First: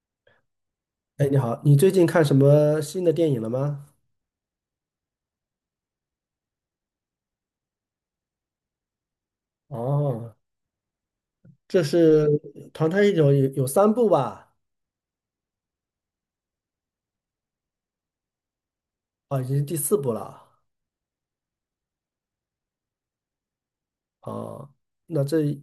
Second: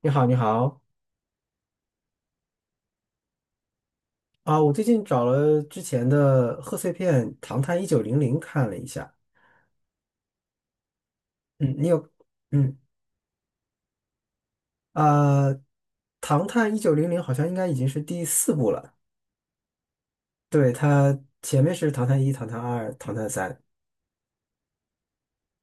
你好，你好。哎，你好，你最近看什么新的电影了吗？啊！我最近找了之前的贺岁片《唐探一九零零》看了一下。哦，嗯，这你有，是嗯《唐探一九》有三部吧？啊，唐探一九零零》好像应该已经是第四部了。哦，已经是第四部了。对，它前面是《唐探一》《唐探二》《唐探三》。哦，那这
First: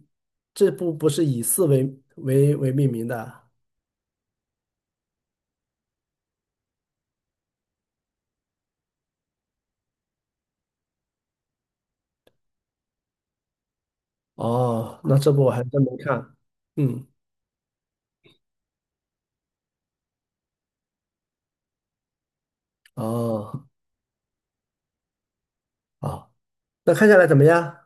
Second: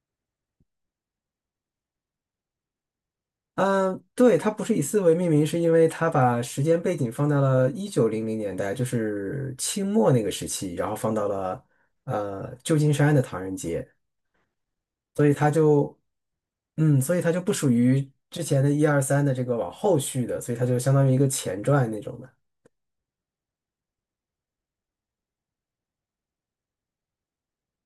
这部不是以四为命名的？嗯，对，它不是以四为命名，是因为它把时间背景放到了一九零零年代，就是清末那个时期，然后放到了旧金山的唐人街。哦，那所这以部它我还真没就看。嗯，所以它就不属于之前的一二三的这个往后续的，所以它就相当于一个前传那种的。哦，好，那看下来怎么样？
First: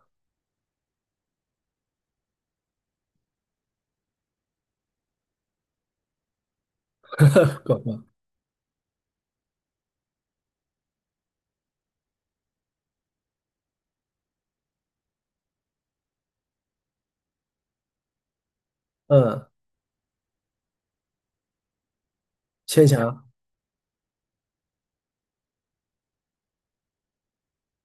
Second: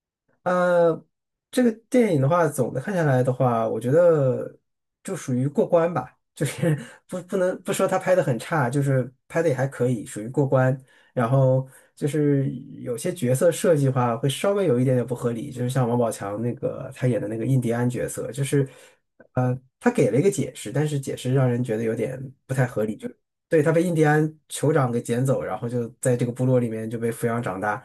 呃，这个电影的话，总的看下来的话，我觉得就属于过关吧，就是 不能 不广说他告。拍的很差，就是拍的也还可以，属于过关。然后就是有些角色设计的话，会稍微有一点点不合理，就是像王宝强那个他演的那个印第安角色，就是嗯，他给了一个解释，但是解释让人觉得有点不太合牵理，就强。对他被印第安酋长给捡走，然后就在这个部落里面就被抚养长大。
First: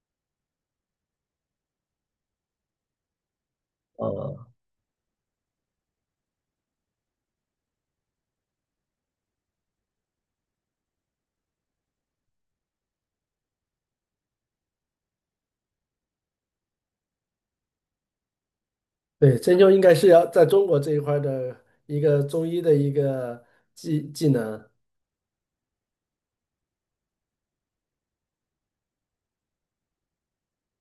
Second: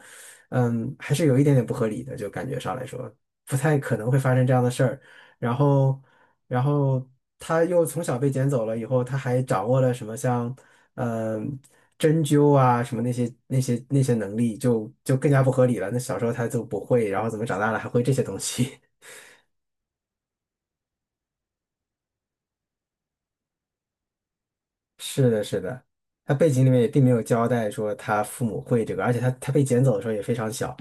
嗯，还是有一点点不合理的，就感觉上来说，不太可能会发哦，生这样的事儿。然后，然后他又从小被捡走了以后，他还掌握了什么像，嗯、针灸啊什么那些能力就，就更加不合理了。那小时候他就不会，然后怎么长大了还会这些东西？对，针灸应该是要在中国这一块儿的一个中医的一个技能。是的，是的，他背景里面也并没有交代说他父母会这个，而且他被捡走的时候也非常小，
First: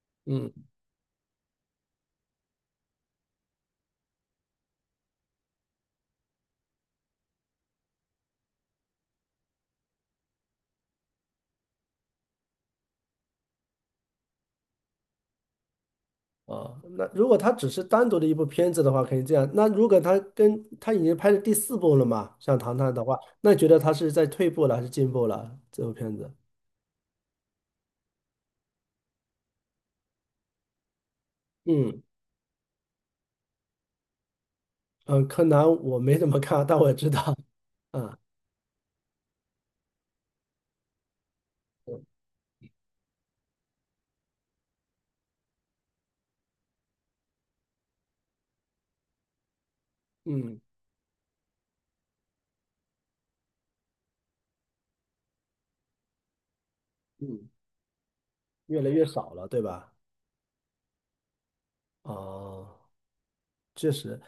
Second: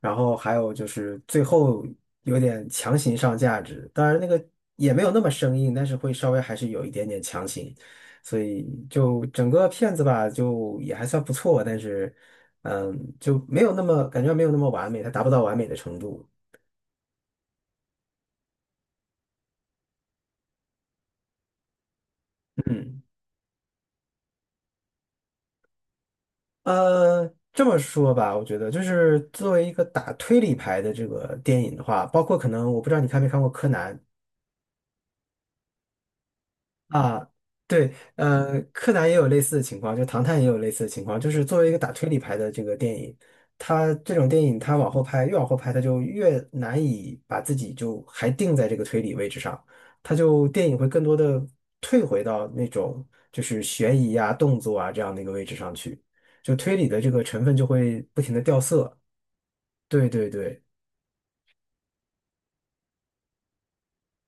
然后还嗯。有就是最后有点强行上价值，当然那个也没有那么生硬，但是会稍微还是有一点点强行，所以就整个片子吧，就也还算不错，但是就没有那么感觉没有那么完美，它达不到完美的程度。哦，那如果他只是单独的一部片子的话，可以这样。那如果他跟他已经拍了第四部了嘛，像《唐探》嗯。的话，那你觉得他是在退步了还是进步了？这部片子。呃，这么说吧，我觉得就是作为一个打推理牌的这个电影的嗯话，包括可能我不知道你看没看过柯南嗯，柯南我没怎么看，但我知啊，道。对。嗯柯南也有类似的情况，就唐探也有类似的情况，就是作为一个打推理牌的这个电影，它这种电影它往后拍，越往后拍，它就越难以把自己就还定在这个推理位置上，它就嗯电影会更多的退回到那种就是悬疑啊、动作啊这样的一个位置上去，就推理的这个成嗯，分就会不停的掉越来色。越少了，对吧？对对对，哦。确实，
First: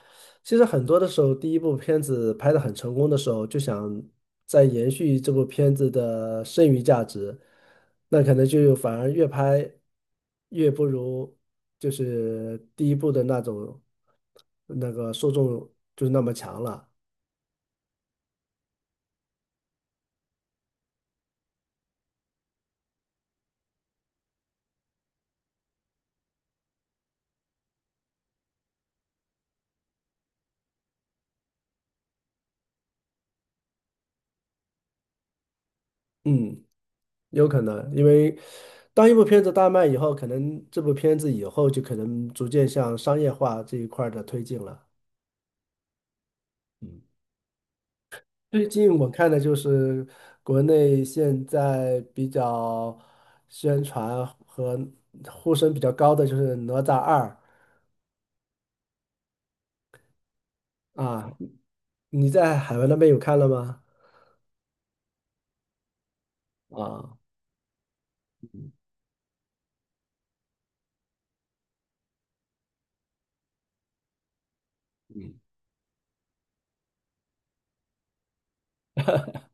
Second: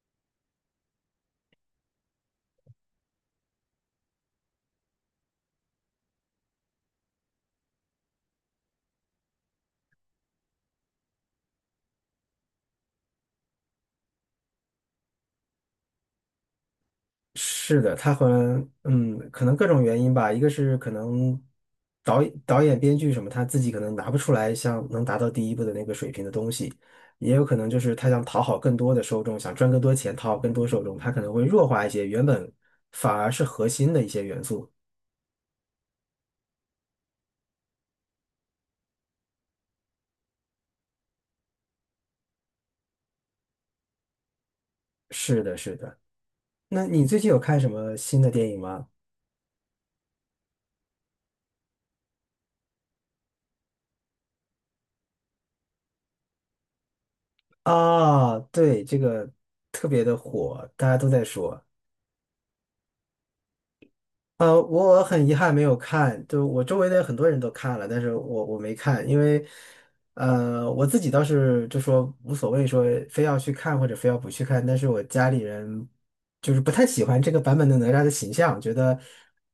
其实很多的时候，第一部片子拍的很成功的时候，就想再延续这部片子的剩余价值，那可能就反而越拍越不如就是第一部的那种那个受众就是那么强了。是的。他和嗯，可能各种原因吧，一个是可能导演、编剧什么，他自己可能拿不出来像能达到第一部的那个水平的东西，也有可能就是他想讨好更多的受众，想赚更多钱，讨好更多受众，他可能会弱化一些原本反而是核心的一些元素。嗯，有可能，因为当一部片子大卖以后，可能这部片子以后就可能逐渐向商业化这一块儿的推进了。是的，是的。那嗯，你最近有看什么新的电影最吗？近我看的就是国内现在比较宣传和呼声比较高的就是《哪吒二》。啊，对，这个特别的火，大家都在啊，说。你在海外那边有看了吗？我很遗憾没有看，就我周围的很啊，多人都看了，但是我没看，因为，我自己倒是就说无所谓，说非要去看或者非要不去看，但是我家里人就是不太喜欢这个版本的哪吒的形象，觉得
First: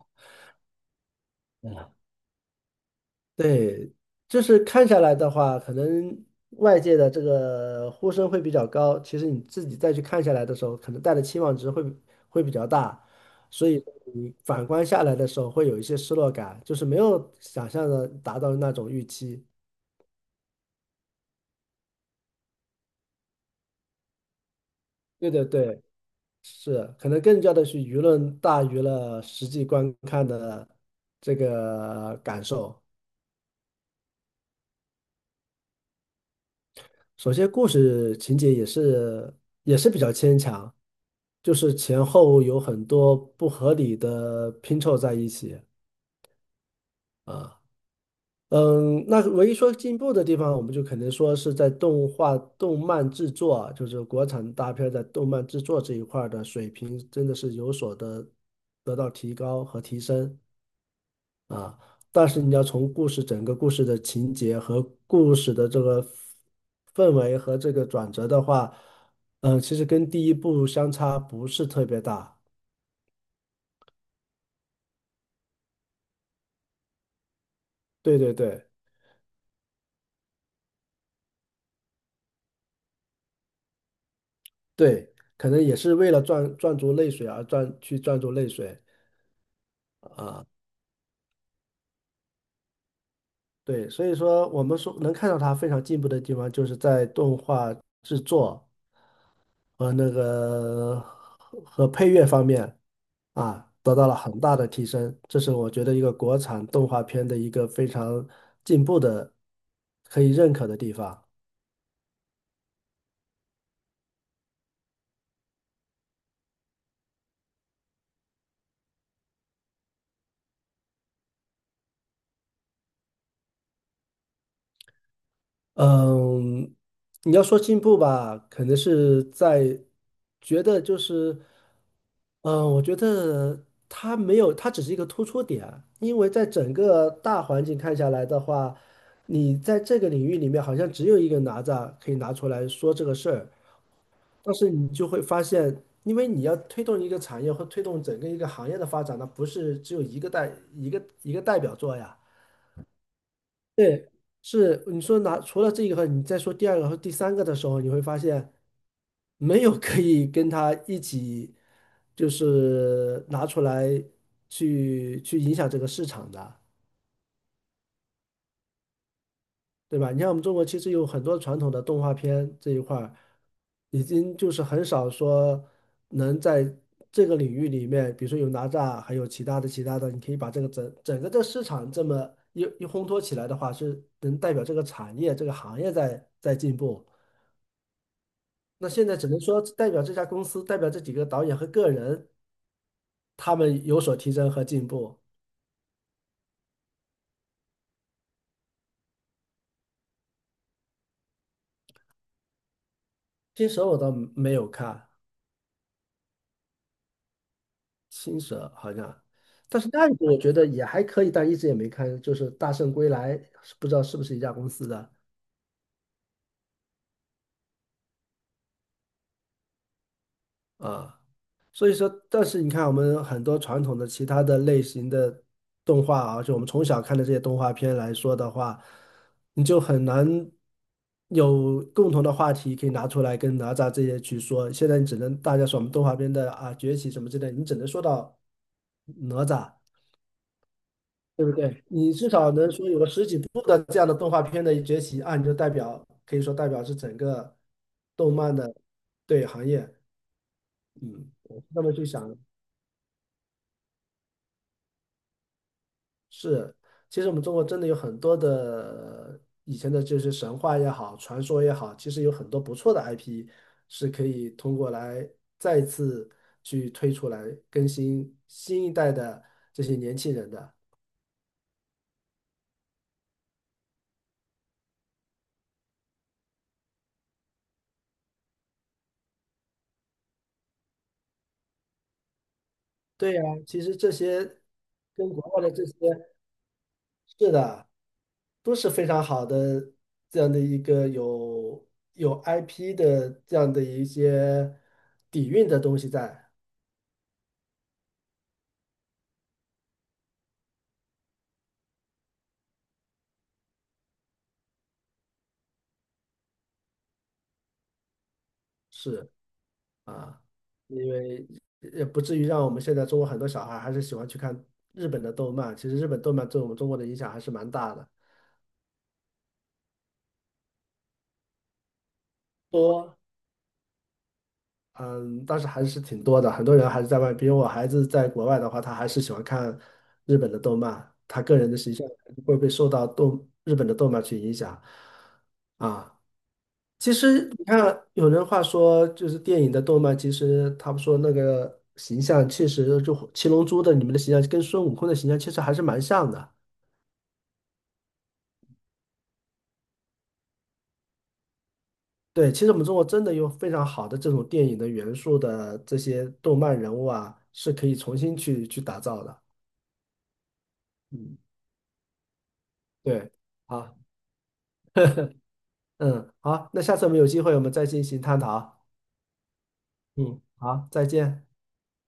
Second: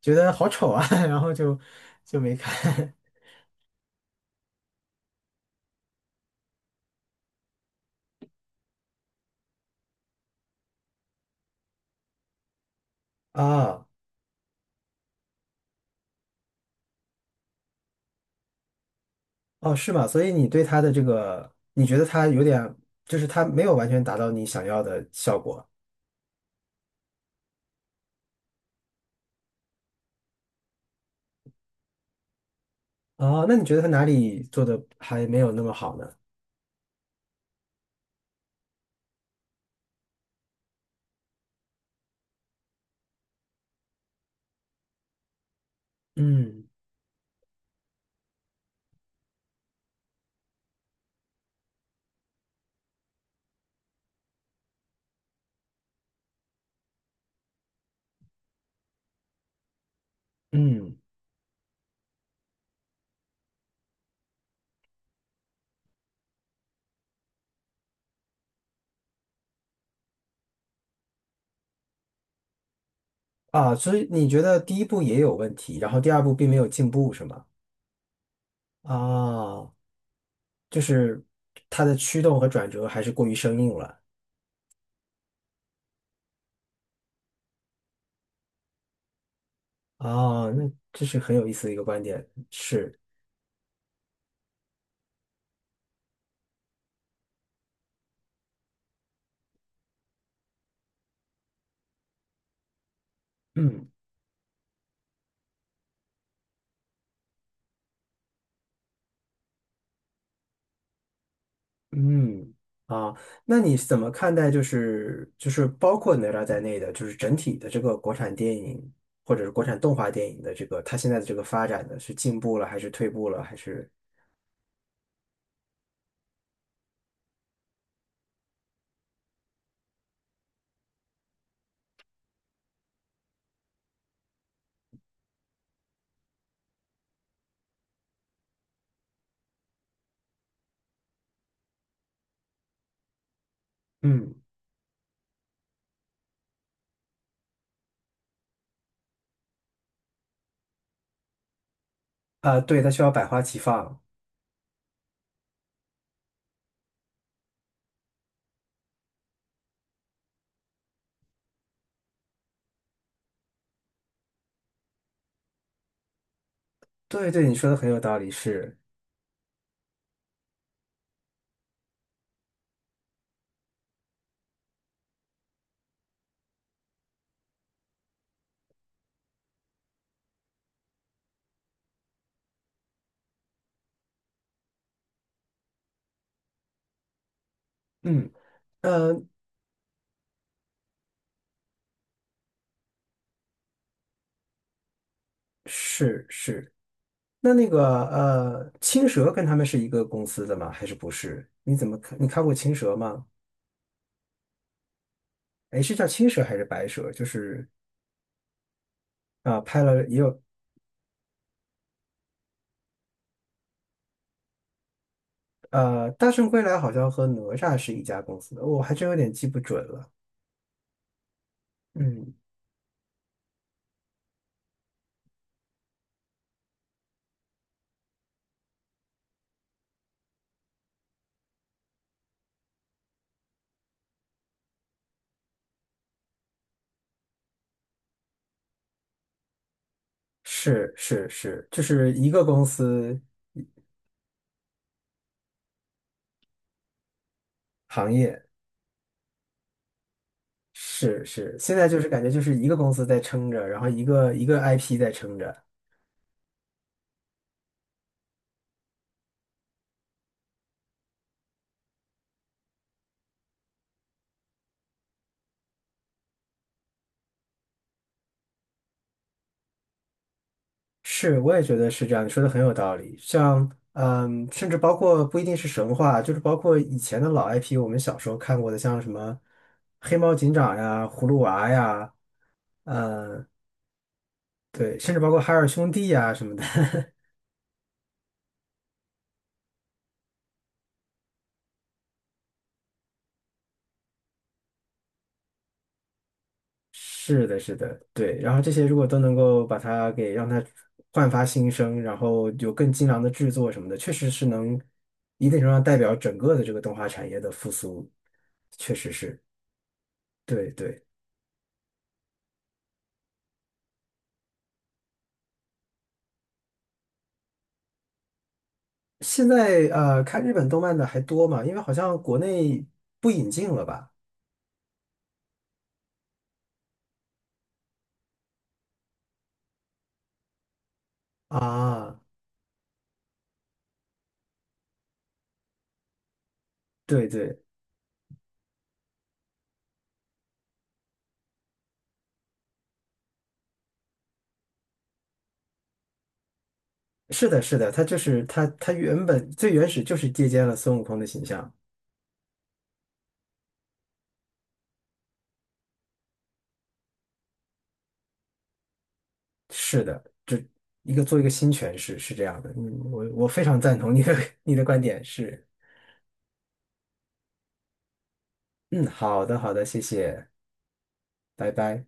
觉得好丑啊，然后就嗯，就没看 对，就是看下来的话，可能外界的这个呼声会比较高，其实你自己再去看下来的时候，可能带的期望值会比较大，所以啊，你反观下来的时候会有一些失落感，就是没有想象的达到那种预期。哦，是吗？所以你对他的这个，你觉得他有点，就是他没有完全达到你想要的对效对果。对。是，可能更加的是舆论大于了实际观看的这个感受。哦，那你觉得他哪里做的还没有那么好呢？首先，故事情节也是比较牵强，就是前后有很多不合理的拼凑在一起嗯啊。嗯，那唯一说进步的地方，我们就肯定说是在动画、动漫制作啊，就是国产大片在动漫制作这一块儿的水平，真的是有所的得到提高和提升。嗯。啊，但是你要从故事整个故事的情节和故事的这个氛围和这个转折的话，嗯，其实跟第一部相差不是特别大。啊，所以你觉得第一步也有问题，然后第二步并没有进步，是吗？对对对啊，就是它的驱动和转折还是过于生硬了。对，可能也是为了赚足泪水而赚足泪水。啊，那这是很有意思的一个观点，是。对，所以说我们说能看到它非常进步的地方，就是在动画制作和那个和和配乐方面。啊，嗯得到了很大的提升。这是我觉得一个国产动画片的一个非常进步的，可以认可的地方。嗯。啊，那你怎么看待就是就是包括哪吒在内的，就是整体的这个国产电影或者是国产动画电影的这个它现在的这个发展呢，是进步了还是退步了还是嗯，你要说进步吧，可能是在觉得就是，嗯，我觉得它没有，它只是一个突出点，因为在整个大环境看下来的话，你在这个领域里面好像只有一个哪吒可以拿出来说这个事儿。嗯但是你就会发现，因为你要推动一个产业或推动整个一个行业的发展，那不是只有一个代表作呀。啊，对，它需要百花齐放。对，是你说拿除了这个，你再说第二个和第三个的时候，你会发现没有可以跟他一起就是拿出来去影响这个市场的。对对，你说的很有道理，是。对吧？你看我们中国其实有很多传统的动画片这一块儿，已经就是很少说能在这个领域里面，比如说有哪吒，还有其他的，你可以把这个整个这市场这么一烘托起来的话，是能代表这个产业这个行业在进步。嗯。那现在呃，只能说代表这家公司，代表这几个导演和个人，他们有所提升和进步。是是。那个青蛇跟他们是一个公司的吗？还是不是？你怎么看？你看过青蛇吗？新手我倒没有看。哎，是叫青蛇还是白蛇？就是青蛇好像，但拍是了那一也部我有。觉得也还可以，但一直也没看，就是《大圣归来》，不知道是不是一家公司的《大圣归来》好像和哪吒是一家公司的，我还真有点记不准了。啊。所以说，嗯，但是你看我们很多传统的其他的类型的动画啊，就我们从小看的这些动画片来说的话，你就很难有共同的话题可以拿出来跟哪吒这些去说。现在你只能大家说我们动画片的啊崛起什么之类，你只能说到哪吒。是是对不是，就对？你是至一个少公能说有个司十几部的这样的动画片的崛起啊，你就代表可以说代表是整个行动业。漫的对行业。是嗯，是，我是现这在么就去是感觉想，就是一个公司在撑着，然后一个一个 IP 在撑着。是，其实我们中国真的有很多的以前的这些神话也好，传说也好，其实有很多不错的 IP 是可以通过来再次去推出来更新新一代的这些年轻人的。是，我也觉得是这样，你说的很有道理。像，嗯，甚至包括不一定是神话，就是包括以前的老 IP，我们小时候看过的，像什么黑猫警长呀、葫芦娃呀，对呀，嗯，其实这些对，甚至跟包国括海外尔的这兄些。弟呀什么的。是的，都是非常好的这样的一个有 IP 的这样的一些底蕴的东西在，是的，是的，对。然后这些如果都能够把它给让它焕发新生，然后有更精良的制作什么的，确实是能一定程度上代表整个的这个动画产业的复苏，确实是是，啊，对因对。为也不至于让我们现在中国很多小孩还是喜欢去看日本的动漫，其实日本动漫对我们中国的影响还是蛮大的。现在看日本动漫的还多嘛？因为好像国内多。不引进了吧？嗯，但是还是挺多的，很多人还是在外，比如我孩子在国外的话，他还是喜欢看日本的动漫，他个人的形象啊，会被受到动日本的动漫去影响啊。其对实对，你看，有人话说，就是电影的动漫，其实他们说那个形象确实就《七龙珠》的你们的形象跟孙悟空的形象其实还是蛮像的。是的，是的，他就是他，他原本最原始就是借鉴了孙悟空的形象。对，其实我们中国真的有非常好的这种电影的元素的这些动漫人物啊，是可以重新去打造的。是的，这一个嗯。做一个新诠释是这样的。嗯，我对，我非常好，赞同你的 你的观点，是。嗯，好，那下次我们有机会我们再进行探讨。嗯，好的，好的，谢嗯，谢，好，再见。拜拜。